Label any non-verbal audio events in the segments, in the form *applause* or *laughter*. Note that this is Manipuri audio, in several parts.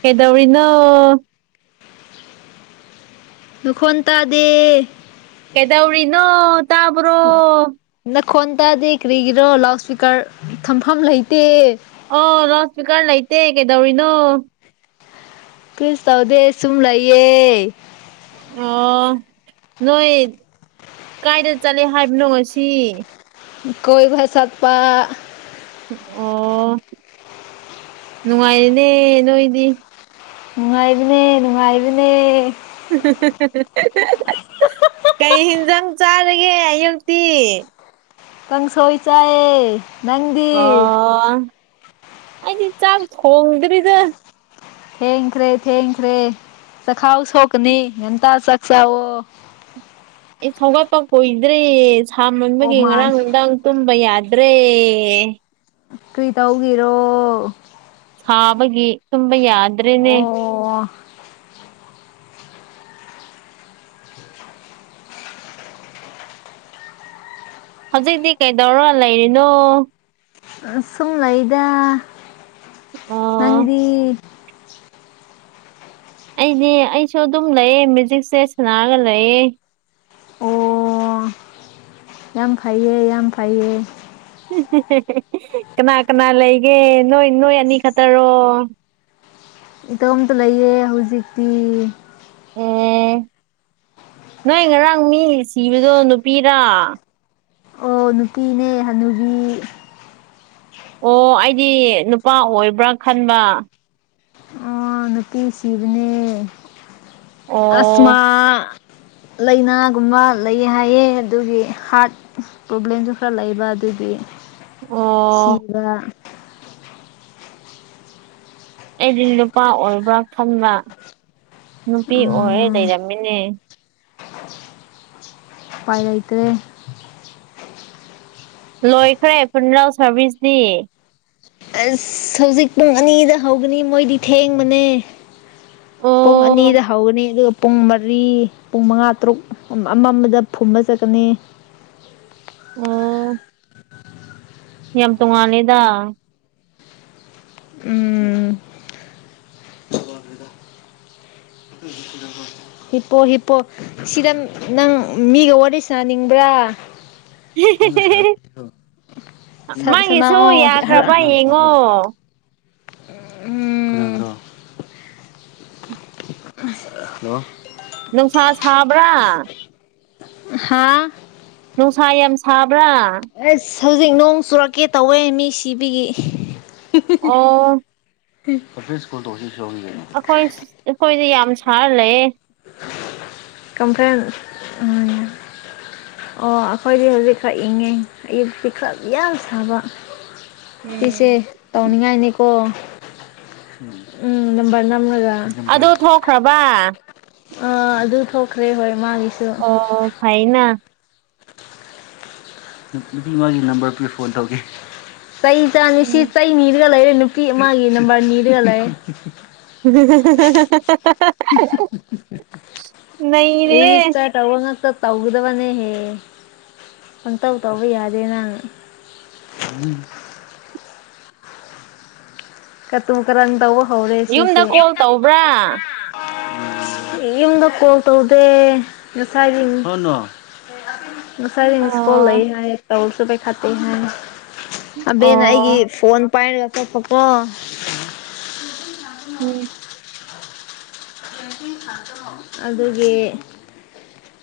ꯀꯩꯗꯧꯔꯤꯅꯣ ꯅꯈꯣꯟ ꯇꯗꯦ ꯀꯦꯗꯧꯔꯤ ꯅꯣ ꯅ ꯈꯣꯟ ꯇꯥꯗꯦ ꯀꯔꯤꯒꯤꯔꯣ ꯂꯥꯎꯠ ꯏꯁꯄꯤꯀꯔ ꯊꯝꯐꯝ ꯂꯩꯇꯦ ꯑꯣ ꯂꯥꯎꯠꯁꯄꯤꯀꯔ ꯂꯩꯇꯦ ꯀꯩꯗꯧꯔꯤꯅꯣ ꯀꯩꯁꯨ ꯇꯧꯗꯦ ꯁꯨꯝ ꯂꯩꯌꯦ ꯑꯣ ꯅꯣꯏꯣꯏ ꯀꯥꯏꯗ ꯆꯠꯂꯦ ꯍꯥꯏꯕꯅꯣ ꯁꯤ ꯀꯣꯏꯕ ꯆꯠꯄ ꯑꯣ ꯅꯨꯡꯉꯥꯏꯔꯤꯅꯦ ꯅꯣꯏꯗꯤ ꯅꯨꯡꯉꯥꯏꯕꯅꯦ ꯅꯨꯡꯉꯥꯏꯕꯅꯦ ꯀꯩ ꯍꯤꯟꯖꯥꯡ ꯆꯥꯔꯒꯦ ꯑꯌꯨꯛꯛꯇꯤ ꯀꯪꯁꯣꯏ ꯆꯥꯏꯌꯦ ꯅꯪꯗꯤ ꯑꯣ ꯑꯩꯗꯤ ꯆꯥꯛ ꯊꯣꯡꯗ꯭ꯔꯤꯗ ꯊꯦꯡꯈ꯭ꯔꯦ ꯊꯦꯡꯈ꯭ꯔꯦ ꯆꯈꯥꯎ ꯁꯣꯛꯀꯅꯤ ꯉꯟꯇꯥ ꯆꯥꯛ ꯆꯥꯎꯋꯣ ꯑꯩ ꯍꯧꯒꯠꯄ ꯀꯨꯏꯗ꯭ꯔꯤ ꯑꯣ ꯁꯥꯃꯟꯕꯒꯤ ꯃꯥꯏ ꯉꯔꯥꯡ ꯅꯨꯡꯗꯥꯡ ꯇꯨꯝꯕ ꯌꯥ *unintelligible* ꯗ꯭ꯔꯦ ꯀꯔꯤꯇꯧꯒꯤꯔꯣ ꯁꯥꯕꯒꯤ ꯇꯨꯝꯕ ꯌꯥꯗ꯭ꯔꯦꯅꯦ ꯑꯣ *inaudible* ꯍꯧꯖꯤꯛꯇꯤ ꯀꯩꯗꯧꯔ ꯂꯩꯔꯤꯅꯣ ꯑꯁꯨꯝ ꯂꯩꯗꯥ ꯑꯣ *inaudible* ꯑꯩꯗꯤ ꯑꯩꯁꯨ ꯑꯗꯨꯝ ꯂꯩꯌꯦ ꯃꯦꯖꯤꯛꯁꯦ ꯁꯅꯥꯔꯒ ꯂꯩꯌꯦ ꯑꯣ ꯌꯥꯝ ꯐꯩꯌꯦ ꯌꯥꯝ ꯐꯩꯌꯦ ꯀꯅꯥ ꯀꯅꯥ ꯂꯩꯒꯦ ꯅꯣꯏ ꯅꯣꯏ ꯑꯅꯤ ꯈꯛꯇꯔꯣ ꯏꯇꯣꯝꯇ ꯂꯩꯌꯦ ꯍꯧꯖꯤꯛꯇꯤ ꯑꯣ ꯅꯣꯏ ꯉꯔꯥꯡ ꯃꯤ ꯁꯤꯕꯗꯣ ꯅꯨꯄꯤꯔ ꯥ ꯑꯣ ꯅꯨꯄꯤꯅꯦ ꯍꯅꯨꯕꯤ ꯑꯣ ꯑꯩꯗꯤ ꯅꯨꯄꯥ ꯑꯣꯏꯕ꯭ꯔꯥ ꯈꯟꯕ ꯑꯣ ꯅꯨꯄꯤ ꯁꯤꯕꯅꯦ ꯑꯁꯃꯥ ꯑꯣ ꯂꯥꯏꯅꯥꯒꯨꯝꯕ ꯂꯩꯌꯦ ꯍꯥꯏꯌꯦ ꯑꯗꯨꯒꯤ ꯍꯥꯔ꯭ꯇ ꯄ꯭ꯔꯣꯕ꯭ꯂꯦꯝꯁꯨ ꯈꯔ ꯂꯩꯕ ꯑꯗꯨꯒꯤ ꯑꯣ ꯁꯤꯕ ꯑꯩꯗꯤ ꯅꯨꯄꯥ ꯑꯣꯏꯕ꯭ꯔꯥ ꯈꯟꯕ ꯅꯨꯄꯤ ꯑꯣꯏꯔ ꯎꯝ ꯂꯩꯔꯝ ꯃꯤꯅꯦ ꯄꯥꯏ ꯂꯩꯇ꯭ꯔꯦ ꯂꯣꯏꯈ꯭ꯔꯦ ꯐꯨꯅꯔꯦꯜ ꯁꯥꯔꯚꯤꯁꯇꯤ ꯑꯁ ꯍꯧꯖꯤꯛ ꯄꯨꯡ ꯑꯅꯤꯗ ꯍꯧꯒꯅꯤ ꯃꯣꯏꯗꯤ ꯊꯦꯡꯕꯅꯦ ꯄꯨꯡ ꯑꯣ ꯑꯅꯤꯗ ꯍꯧꯒꯅꯤ ꯑꯗꯨꯒ ꯄꯨꯡ ꯃꯔꯤ ꯄꯨꯡ ꯃꯉꯥ ꯇꯔꯨꯛ ꯑꯃꯝꯕꯗ ꯐꯨꯝꯕ ꯆꯠꯀꯅꯤ ꯑꯣ ꯌꯥꯝ ꯇꯣꯡꯉꯥꯜꯂꯦꯗ ꯎꯝ ꯍꯤꯄꯣ ꯍꯤꯄꯣ ꯁꯤꯗ ꯅꯪ ꯃꯤꯒ ꯋꯥꯔꯤ ꯁꯥꯅꯅꯤꯡꯕ꯭ꯔꯥ ꯅꯪꯒ *unintelligible* ꯁ ꯃꯥꯒꯤꯁꯨ ꯁꯅꯧꯋꯣ ꯌꯥꯈ꯭ꯔꯕ ꯌꯦꯡꯉꯣ ꯎꯝ *unintelligible* ꯍꯂꯣ ꯅꯨꯡꯁꯥ ꯁꯥꯕ꯭ꯔꯥ ꯍꯥꯥ ꯅꯨꯡꯁꯥ ꯌꯥꯝ ꯁꯥꯕ꯭ꯔꯥ ꯑꯁ ꯍꯧꯖꯤꯛ ꯅꯣꯡ ꯆꯨꯔꯛꯀꯦ ꯇꯧꯋꯦ ꯃꯤ ꯁꯤꯕꯒꯤ ꯑꯣ *unintelligible* ꯑꯩꯈꯣꯏ ꯑꯩꯈꯣꯏꯗꯤ ꯌꯥꯝ ꯁꯥꯔ ꯂꯩꯌꯦ ꯀꯝꯄ꯭ꯂꯦꯟ *unintelligible* ꯑꯣ ꯑꯩꯈꯣꯏꯗꯤ ꯍꯧꯖꯤꯛ ꯈꯛ ꯏꯪꯉꯦ ꯑꯌꯨꯛꯇꯤ ꯈꯔ ꯌꯥꯝ ꯁꯥꯕ ꯏꯁꯦ ꯎꯝ ꯇꯧꯅꯤꯡꯉꯥꯏꯅꯤꯀꯣ ꯎꯝ ꯅꯝꯕꯔ ꯅꯝꯂꯒ ꯑꯗꯨ ꯊꯣꯛꯈ꯭ꯔꯕ ꯑꯥ ꯑꯗꯨ ꯊꯣꯛꯈ꯭ꯔꯦ ꯍꯣꯏ ꯃꯥꯒꯤꯁꯨ ꯑꯣ ꯒꯩꯌꯦꯅ ꯅꯨꯄꯤꯝꯒꯤ *unintelligible* ꯁꯤ ꯎꯝ ꯆꯩꯅꯤꯗꯨ ꯂꯩꯔ ꯅꯨꯛꯇꯤ ꯃꯥꯒꯤꯦꯅꯝꯕꯅꯤꯔꯒ ꯂꯩ ꯎꯝ ꯏ ꯇ ꯇꯧꯉ ꯇ ꯇꯒꯗꯕꯅꯦ ꯍꯦ ꯄꯪꯇꯧ ꯇꯧꯕ ꯌꯥꯗꯦ ꯅꯪ ꯀ ꯇꯨ ꯀꯔꯟ ꯇꯧꯕ ꯍꯧꯔꯦ ꯌꯨꯝꯗ ꯁꯤꯁꯦ ꯀꯣꯜ ꯇꯧꯕ꯭ꯔꯥ ꯌꯨꯝꯗ ꯀ ꯇꯧꯗꯦ ꯉꯁꯥꯏꯒꯤ ꯉꯁꯥꯏꯁꯤꯡ ꯁ꯭ꯀꯣꯜ ꯑꯣ ꯂꯩ ꯍꯥꯏ ꯇꯧꯔꯁꯨ ꯄꯩꯈꯥ ꯇꯦ ꯍꯥꯏ ꯑꯕꯦꯅ ꯑꯩꯒꯤ ꯑꯣ ꯐꯣꯟ ꯄꯥꯏꯅꯒꯆꯥ ꯄꯄ ꯎꯝ ꯑꯗꯨꯒꯤ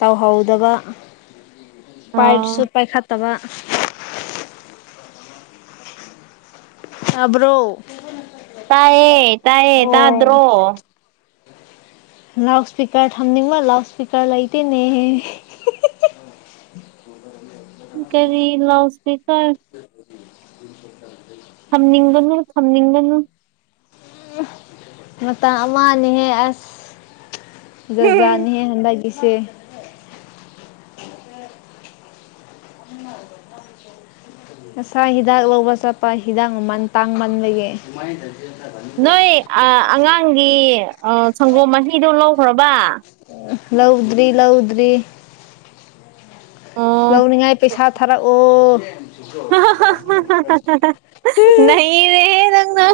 ꯇꯧꯍꯧꯗꯕ ꯄꯥꯏꯁꯨ ꯑꯣ ꯄꯥꯏꯈꯥ ꯇ ꯑꯕ꯭ꯔꯣ ꯇꯥꯏꯌꯦꯦ ꯇꯥꯏꯌꯦ ꯇꯥꯗ꯭ꯔꯣ ꯂꯥꯎꯗ ꯁꯄꯀꯔ ꯊꯝꯅꯤ ꯃꯥ ꯂꯥꯎꯠ ꯁꯄꯀꯔ ꯂꯥꯏꯇꯅꯦꯍꯦ *inaudible* ꯀꯔꯤ ꯂꯥꯎ ꯁꯄꯤꯀꯔ ꯎꯝ ꯎ ꯊꯝꯅꯤꯡꯒꯅ ꯊꯝꯅꯤꯡꯒꯅ ꯃꯇꯝ ꯑꯃꯅꯤꯍꯦ ꯑꯁ ꯖꯥꯅꯤꯍꯦ ꯍꯦꯟꯗꯁꯦ ꯉꯁꯥ ꯍꯤꯗꯥꯛ ꯂꯧꯕ ꯆꯠꯄ ꯍꯤꯗꯥꯛ ꯃꯃꯟ ꯇꯥꯡꯃꯟꯕꯒꯤ ꯅꯣꯏ ꯑꯉꯥꯡꯒꯤ ꯁꯪꯒꯣꯝ ꯃꯍꯤꯗꯨꯣ ꯂꯧꯈ꯭ꯔꯕ ꯂꯧꯗ꯭ꯔꯤ ꯂꯧꯗ꯭ꯔꯤ ꯑꯣ ꯂꯧꯅꯤꯡꯉꯥꯏ ꯄꯩꯁꯥ ꯊꯥꯔꯛꯑꯣ ꯍ ꯍꯗꯂ ꯅꯩꯔꯦꯍꯦ ꯅꯪꯅ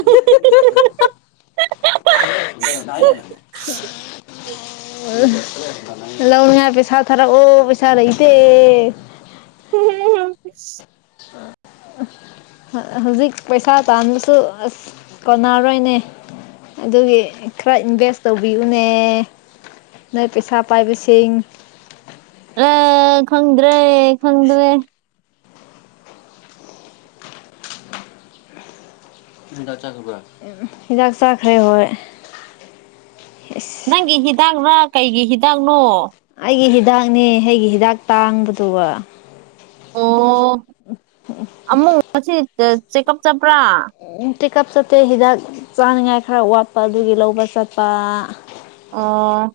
ꯂꯥꯎꯅꯤꯡꯌꯥ ꯄꯩꯁꯥ ꯊꯔ ꯑꯣ ꯄꯩꯁꯥ ꯂꯩꯗ ꯍ ꯍꯧꯖꯤꯛ ꯄꯩꯁꯥ ꯇꯥꯟꯕꯁꯨ ꯑꯁ ꯀꯣꯟꯅꯔꯣꯏꯅꯦ ꯑꯗꯨꯒꯤ ꯈꯔ ꯏꯟꯚꯦꯁ ꯇꯧꯕꯤꯌꯨꯅꯦ ꯅꯣꯏ ꯄꯦꯁꯥ ꯄꯥꯏꯕꯤꯁꯤ ꯑꯦ ꯈꯪꯗ꯭ꯔꯦ ꯈꯪꯗ꯭ꯔꯦ ꯎ ꯍꯤꯖꯥꯛ ꯆꯈꯔꯦ ꯍꯣꯏ ꯑꯁ ꯅꯪꯒꯤ ꯍꯤꯗꯥꯛꯅ ꯀꯩꯒꯤ ꯍꯤꯗꯥꯛꯅꯣ ꯑꯩꯒꯤ ꯍꯤꯗꯥꯛꯅꯦ ꯑꯩꯒꯤ ꯍꯤꯗꯥꯛ ꯇꯥꯡꯕꯗꯨꯒ ꯑꯣ ꯑꯃꯨꯛ ꯉꯁꯤ ꯆꯦꯛꯑꯞ ꯆꯠꯄ꯭ꯔꯥ ꯇꯤꯛꯀꯞ ꯆꯠꯇꯦ ꯍꯤꯗꯥꯛ ꯆꯥꯅꯤꯉꯥꯏ ꯈꯔ ꯋꯥꯠꯄ ꯑꯗꯨꯒꯤ ꯂꯧꯕ ꯆꯠꯄ ꯑ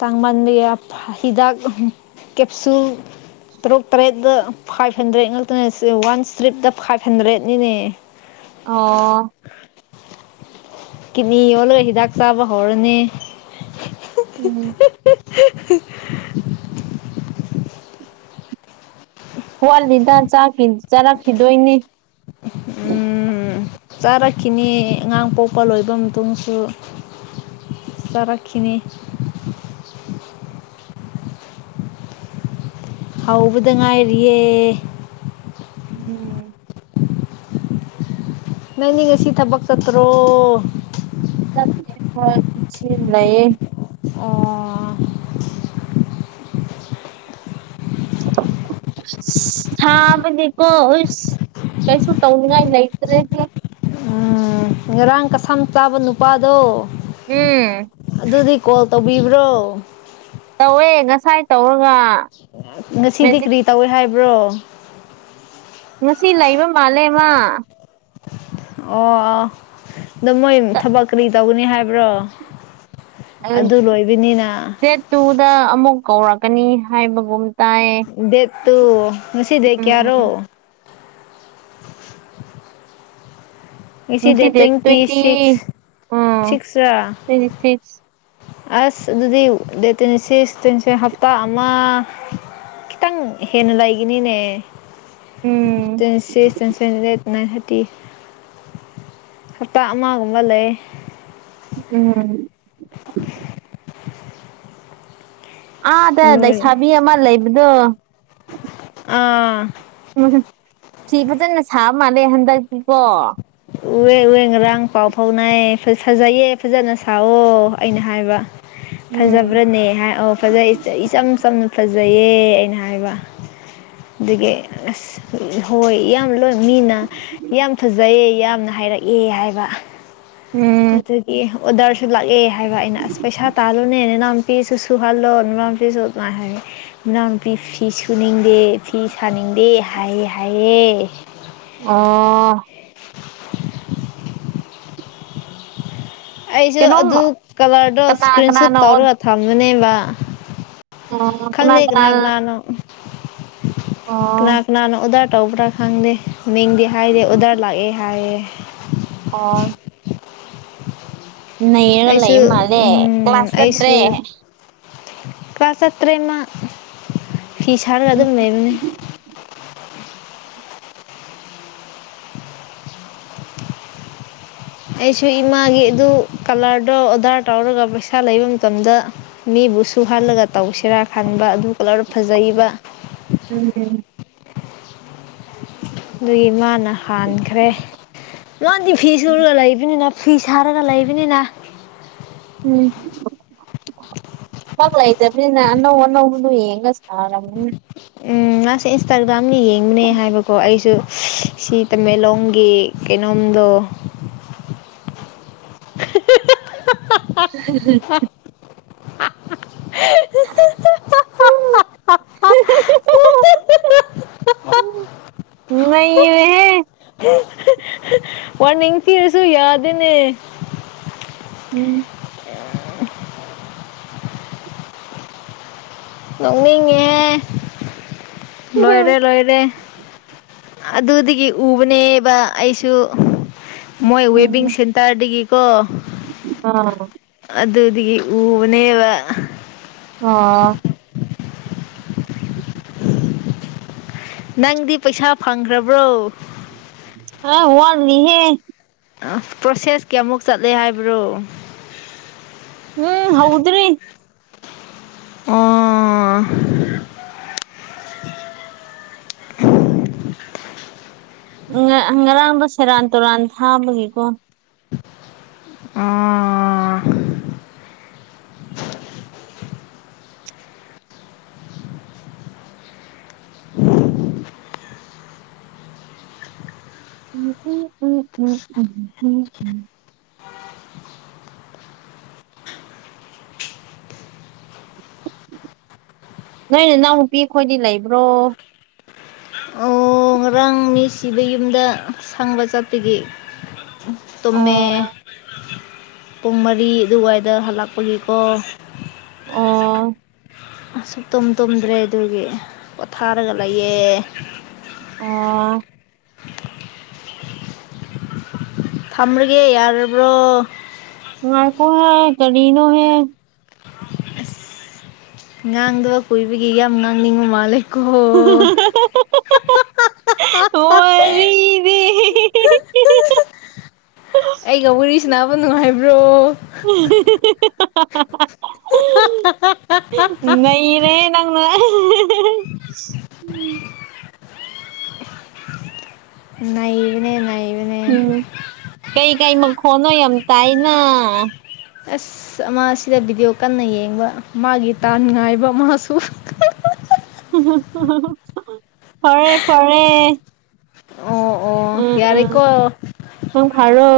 ꯇꯥꯡꯃꯥꯟꯕꯤ ꯍꯤꯗꯥꯛ ꯀꯦꯞꯁꯨ ꯇꯔꯨꯛ ꯇꯔꯦꯠꯇ ꯐꯥꯏꯚ ꯍꯟꯗ꯭ꯔꯦꯠ ꯉꯥꯛꯇꯅꯦ ꯋꯥꯟ ꯏꯁꯇ꯭ꯔꯤꯞꯇ ꯐꯥꯏꯚ ꯍꯟꯗ꯭ꯔꯦꯠꯅꯤꯅꯦ ꯑꯣ ꯀꯤꯅꯤ ꯌꯣꯜꯂꯒ ꯍꯤꯗꯥꯛ ꯆꯥꯕ ꯍꯧꯔꯅꯤ ꯎꯝ *inaudible* ꯋꯥꯠꯂꯤꯗ ꯆꯥꯔꯛꯈꯤꯗꯣꯏꯅꯤ ꯆꯥꯔꯛꯈꯤꯅꯤ ꯑꯉꯥꯡ ꯄꯣꯛꯄ ꯂꯣꯏꯕ ꯃꯇꯨꯡꯁꯨ ꯆꯔꯥꯈꯅꯤ ꯍꯥꯎꯕꯗ ꯉꯥꯏꯔꯤꯌꯦ ꯎꯝ ꯅꯪꯅꯦ ꯉꯁꯤ ꯊꯕꯛ ꯆꯠꯇ꯭ꯔꯣ ꯅꯌꯦ ꯑꯣ *inaudible* ꯁꯥꯃꯅꯤ ꯀꯣ ꯏꯁ ꯀꯩꯁꯨ ꯇꯧꯅꯤꯡ ꯉꯥꯏ ꯂꯩꯇꯔꯦꯍꯦ ꯎꯝ ꯉꯔꯥꯡ ꯀꯁꯝ ꯆꯥꯕ ꯅꯨꯄꯥꯗꯣ ꯎꯝ ꯑꯗꯨꯗꯤ ꯀꯣꯜ ꯇꯧꯕꯤꯕ꯭ꯔꯣ ꯇꯧꯋꯦ ꯉꯁꯥꯏ ꯇꯧꯔ ꯉꯁꯤꯗꯤ ꯀꯔꯤ ꯇꯧꯏ ꯍꯥꯏꯕ꯭ꯔꯣ ꯉꯁꯤ ꯂꯩꯕ ꯃꯥꯜꯂꯦ ꯃꯥ ꯑꯣ ꯑꯗꯣ ꯃꯣꯏ ꯊꯕꯛ ꯀꯔꯤ ꯇꯧꯒꯅꯤ ꯍꯥꯏꯕ꯭ꯔꯣ ꯎꯪ ꯑꯗꯨ ꯂꯣꯏꯕꯅꯤꯅ ꯗꯦꯠ ꯇꯨꯗ ꯑꯃꯨꯛ ꯀꯧꯔꯛꯀꯅꯤ ꯍꯥꯏꯕꯒꯨꯝ ꯇꯥꯏꯌꯦ ꯗꯦꯠ ꯇꯨ ꯉꯁꯤ ꯗꯦꯠ ꯀꯌꯥꯔꯣ ꯎꯝ *inaudible* ꯉꯁꯤ ꯗꯦꯠ ꯇꯣꯏꯟꯇꯤꯁꯤꯛꯁ ꯎꯝ ꯁꯤꯛꯁ ꯔꯥ ꯇ꯭ꯋꯦꯟꯇꯤ ꯁꯤꯛꯁ ꯑꯁ ꯑꯗꯨꯗꯤ ꯗꯦꯠ ꯇꯣꯏꯟꯇꯤꯁꯤꯛꯁ ꯇꯣꯏꯟꯇꯤꯁꯦ ꯍꯞꯇꯥ ꯑꯃ ꯈꯤꯇꯪ ꯍꯦꯟꯅ ꯂꯩꯒꯅꯤꯅꯦ ꯎꯝ twenty six twenty sent eight nine ꯊ ꯍꯞꯇꯥ ꯑꯃꯒꯨꯝꯕ ꯂꯩꯌꯦ ꯎꯝ ꯑꯥꯗ ꯂꯣꯏ ꯂꯩꯁꯥꯕꯤ ꯑꯃ ꯂꯩꯕꯗꯣ ꯑꯥ ꯎꯝ ꯁꯤ ꯐꯖꯅ ꯁꯥꯕ ꯃꯥꯜꯂꯦ ꯍꯟꯗꯛꯇꯤꯀꯣ ꯎꯋꯦ ꯎꯋꯦ ꯉꯔꯥꯡ ꯄꯥꯎ ꯐꯥꯎꯅꯩꯑ ꯐꯖꯩꯌꯦ ꯐꯖꯅ ꯁꯥꯑꯣ ꯑꯩꯅ ꯍꯥꯏꯕ ꯎꯝ ꯐꯖꯕ꯭ꯔꯅꯦ ꯍꯥꯏ ꯑꯣ ꯐꯖꯩ ꯏꯆꯝ ꯆꯝꯅ ꯐꯖ ꯐꯖꯩꯌꯦ ꯑꯩꯅ ꯍꯥꯏꯕ ꯑꯗꯨꯒꯤ ꯑꯁ ꯑꯥ ꯍꯣꯏ ꯌꯥ ꯂꯣꯏ ꯃꯤꯅ ꯌꯥꯝ ꯐꯖꯩꯌꯦ ꯌꯥꯝꯅ ꯍꯥꯏꯔꯛꯑꯦ ꯍꯥꯏꯕ ꯎꯝ ꯑꯗꯨꯒꯤ ꯑꯣꯗꯔꯁꯨ ꯂꯥꯛꯑꯦ ꯍꯥꯏꯕ ꯑꯩꯅ ꯑꯁ ꯄꯩꯁꯥ ꯇꯥꯜꯂꯨꯅꯦ ꯅꯅꯥꯎ ꯐꯤꯁꯨ ꯁꯨꯍꯜꯂꯣ ꯅꯅꯥꯎ ꯅꯨꯄꯤꯁꯨ ꯗꯨꯃꯥꯏ ꯍꯥꯏꯌꯦ ꯏꯅꯥꯎ ꯅꯨꯄꯤ ꯐꯤ ꯁꯨꯅꯤꯡꯗꯦ ꯐꯤ ꯁꯥꯅꯤꯡ ꯗꯤ ꯍꯥꯏꯌꯦ ꯍꯥꯏꯌꯦ ꯑꯣ ꯑꯩꯁꯨ ꯀꯩꯅꯣꯝ ꯑꯗꯨ ꯀꯂꯔꯗꯣ ꯀꯅꯥ ꯏꯁꯀ꯭ꯔꯤꯟ ꯁꯨꯠ ꯀꯅꯥꯅꯣ ꯑꯣ ꯇꯧꯔꯒ ꯊꯝꯕꯅꯦꯕ ꯈꯪꯗꯦ ꯀꯅꯥ ꯀꯅꯥꯅꯣ ꯀꯅꯥ ꯑꯣ ꯀꯅꯥꯅ ꯑꯣꯗꯔ ꯇꯧꯕꯔ ꯈꯪꯗꯦ ꯃꯤꯡꯗꯤ ꯍꯥꯏꯔꯦ ꯑꯣꯗꯔ ꯂꯥꯛꯑꯦ ꯍꯥꯏꯌꯦ ꯑꯥ ꯑꯩꯁꯨ ꯂꯩꯕ ꯃꯥꯜꯂꯦ ꯎꯝ ꯀ꯭ꯂꯥꯁ ꯆꯠꯇ꯭ꯔꯦ ꯑꯩꯁꯨ ꯀ꯭ꯂꯥꯁ ꯆꯠꯇꯔꯦ ꯃꯥ ꯐꯤ ꯁꯥꯔꯒ ꯎꯝ ꯑꯗꯨꯝ ꯂꯩꯕꯅꯦ ꯑꯩꯁꯨ ꯏꯃꯥꯒꯤ ꯑꯗꯨ ꯀꯂꯔꯗꯣ ꯑꯣꯗꯔ ꯇꯧꯔꯒ ꯄꯩꯁꯥ ꯂꯩꯕ ꯃꯇꯝꯗ ꯃꯤ ꯗꯨ ꯁꯨꯍꯜꯂꯒ ꯇꯧꯁꯤꯔꯥ ꯈꯟꯕ ꯑꯗꯨ ꯀꯂꯔ ꯐꯖꯩꯕ ꯎꯝ ꯑꯗꯨꯒꯤ ꯃꯥꯅ ꯍꯥꯟꯈ꯭ꯔꯦ ꯂꯣꯟꯗꯤ ꯐꯤ ꯁꯨꯔꯒ ꯂꯩꯕꯅꯤꯅ ꯐꯤ ꯁꯥꯔꯒ ꯂꯩꯕꯅꯤꯅ ꯎꯝ ꯕꯛ ꯂꯩꯇꯕꯅꯤꯅ ꯑꯅꯧ ꯑꯅꯧꯕꯗꯨ ꯌꯦꯡꯉꯒ ꯁꯥꯔꯝꯅꯤ ꯎꯝ ꯃꯥꯁꯦ ꯏꯟꯁꯇꯥꯒ꯭ꯔꯥꯝꯅ ꯌꯦꯡꯕꯅꯦ ꯍꯥꯏꯕꯀꯣ ꯑꯩꯁꯨ ꯁꯤ ꯇꯃꯦꯡꯂꯣꯡꯒꯤ ꯀꯩꯅꯣꯝꯗꯣ *inaudible* ꯍꯤ ꯍꯤ ꯍꯤ ꯍ *inaudible* ꯅꯩꯔꯦꯍꯦ ꯋꯥꯔꯅꯤꯡ ꯊꯤꯔꯁꯨ ꯌꯥꯗꯦꯅꯦ ꯎꯝ ꯅꯣꯛꯅꯤꯡꯉꯦ ꯂꯣꯏꯔꯦ ꯂꯣꯏꯔꯦ ꯑꯗꯨꯗꯒꯤ ꯎꯕꯅꯦꯕ ꯑꯩꯁꯨ ꯃꯣꯏ ꯋꯦꯕꯤꯡ ꯎꯝ ꯁꯦꯟꯇꯔꯗꯒꯤꯀꯣ ꯑꯥ ꯑꯗꯨ ꯑꯗꯒꯤ ꯎꯕꯅꯦꯕ ꯑꯥ ꯅꯪꯗꯤ ꯄꯩꯁꯥ ꯐꯪꯈ꯭ꯔꯕ꯭ꯔꯣ ꯑ ꯋꯥꯒꯅꯤꯍꯦ ꯄ꯭ꯔꯣꯁꯦꯁ ꯀꯌꯥꯃꯨꯛ ꯆꯠꯂꯦ ꯍꯥꯏꯕ꯭ꯔꯣ ꯎꯝ ꯍꯥꯎꯗ꯭ꯔꯤ ꯑꯣ *unintelligible* ꯉꯔꯥꯡꯕ ꯁꯦꯔꯥꯟ ꯇꯨꯔꯥꯟ ꯊꯥꯕꯒꯤꯀꯣ ꯑꯣꯥ ꯎꯝ ꯎꯝ ꯎꯝ ꯎꯝ ꯎꯝꯝ ꯎꯝ ꯎꯝ ꯅꯣꯏ ꯅ ꯏꯅꯥꯎꯅꯄꯤ ꯑꯩꯈꯣꯏꯗꯤ ꯂꯩꯕ꯭ꯔꯣ ꯑꯣ ꯉꯔꯥꯡ ꯃꯤ ꯁꯤꯕꯒꯤ ꯌꯨꯝꯗ ꯁꯪꯕ ꯆꯠꯄꯒꯤ ꯇꯨꯝꯃꯦ ꯑꯣ ꯄꯨꯡ ꯃꯔꯤ ꯑꯗꯨꯋꯥꯏꯗ ꯍꯜꯂꯛꯄꯒꯤꯀꯣ ꯑꯣ ꯑ ꯁꯨꯛ ꯇꯨꯝ ꯇꯨꯝꯗ꯭ꯔꯦ ꯑꯗꯨꯒꯤ ꯄꯣꯊꯥꯔꯒ ꯂꯩꯑꯦ ꯑꯣ ꯊꯝꯃꯔꯒꯦ ꯌꯥꯕ꯭ꯔꯣ ꯉꯥꯏꯈꯤ ꯀꯔꯤꯅꯣ ꯍꯦ ꯉꯥꯡꯗꯕ ꯀꯨꯏꯕꯒꯤ ꯌꯥꯝ ꯉꯥꯡꯅꯤꯡꯕ ꯃꯥꯜꯂꯦꯀꯣ ꯋꯥꯔꯤꯗꯤ *unintelligible* *unintelligible* *unintelligible* ꯑꯩꯒ ꯋꯥꯔꯤꯁꯤꯅꯕ ꯅꯨꯡꯉꯥꯏꯕ꯭ꯔꯣ *unintelligible* ꯅꯩꯔꯦꯍꯦ ꯅꯪꯅ ꯅꯩꯕꯅꯦ ꯅꯩꯕꯅꯦ ꯎꯝ ꯀꯩꯀꯩ ꯃꯈꯣꯟꯅꯣ ꯌꯥꯝ ꯇꯥꯏꯅ ꯑꯁ ꯑꯃ ꯁꯤꯗ ꯚꯤꯗꯤꯑꯣ ꯀꯟꯅ ꯌꯦꯡꯕ ꯃꯥꯒꯤ ꯇꯥꯟ ꯅꯨꯡꯉꯥꯏꯕ ꯃꯥꯁꯨ *unintelligible* ꯐꯥꯔꯦ ꯐꯥꯔꯦ ꯑꯣ ꯑꯣ ꯌꯥꯔꯦꯀꯣ ꯅꯪ ꯐꯔꯣ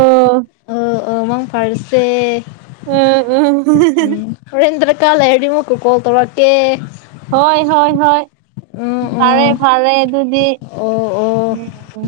ꯑꯥ ꯑꯥ ꯃꯪ ꯐꯥꯔꯁꯦ ꯎꯝ ꯎꯝ ꯎꯝ ꯍꯣꯔꯦꯟꯗ꯭ꯔ ꯨ ꯀꯥ ꯂꯩꯔꯗꯤ ꯃꯨ ꯀꯣꯜ ꯇꯧꯔꯛ ꯀꯦ ꯍꯣꯏ ꯍꯣꯏ ꯍꯣꯏ ꯐꯔꯦ ꯎꯝ ꯐꯔꯦ ꯑꯗꯨꯗꯤ ꯑꯣ ꯑꯣ ꯎꯝ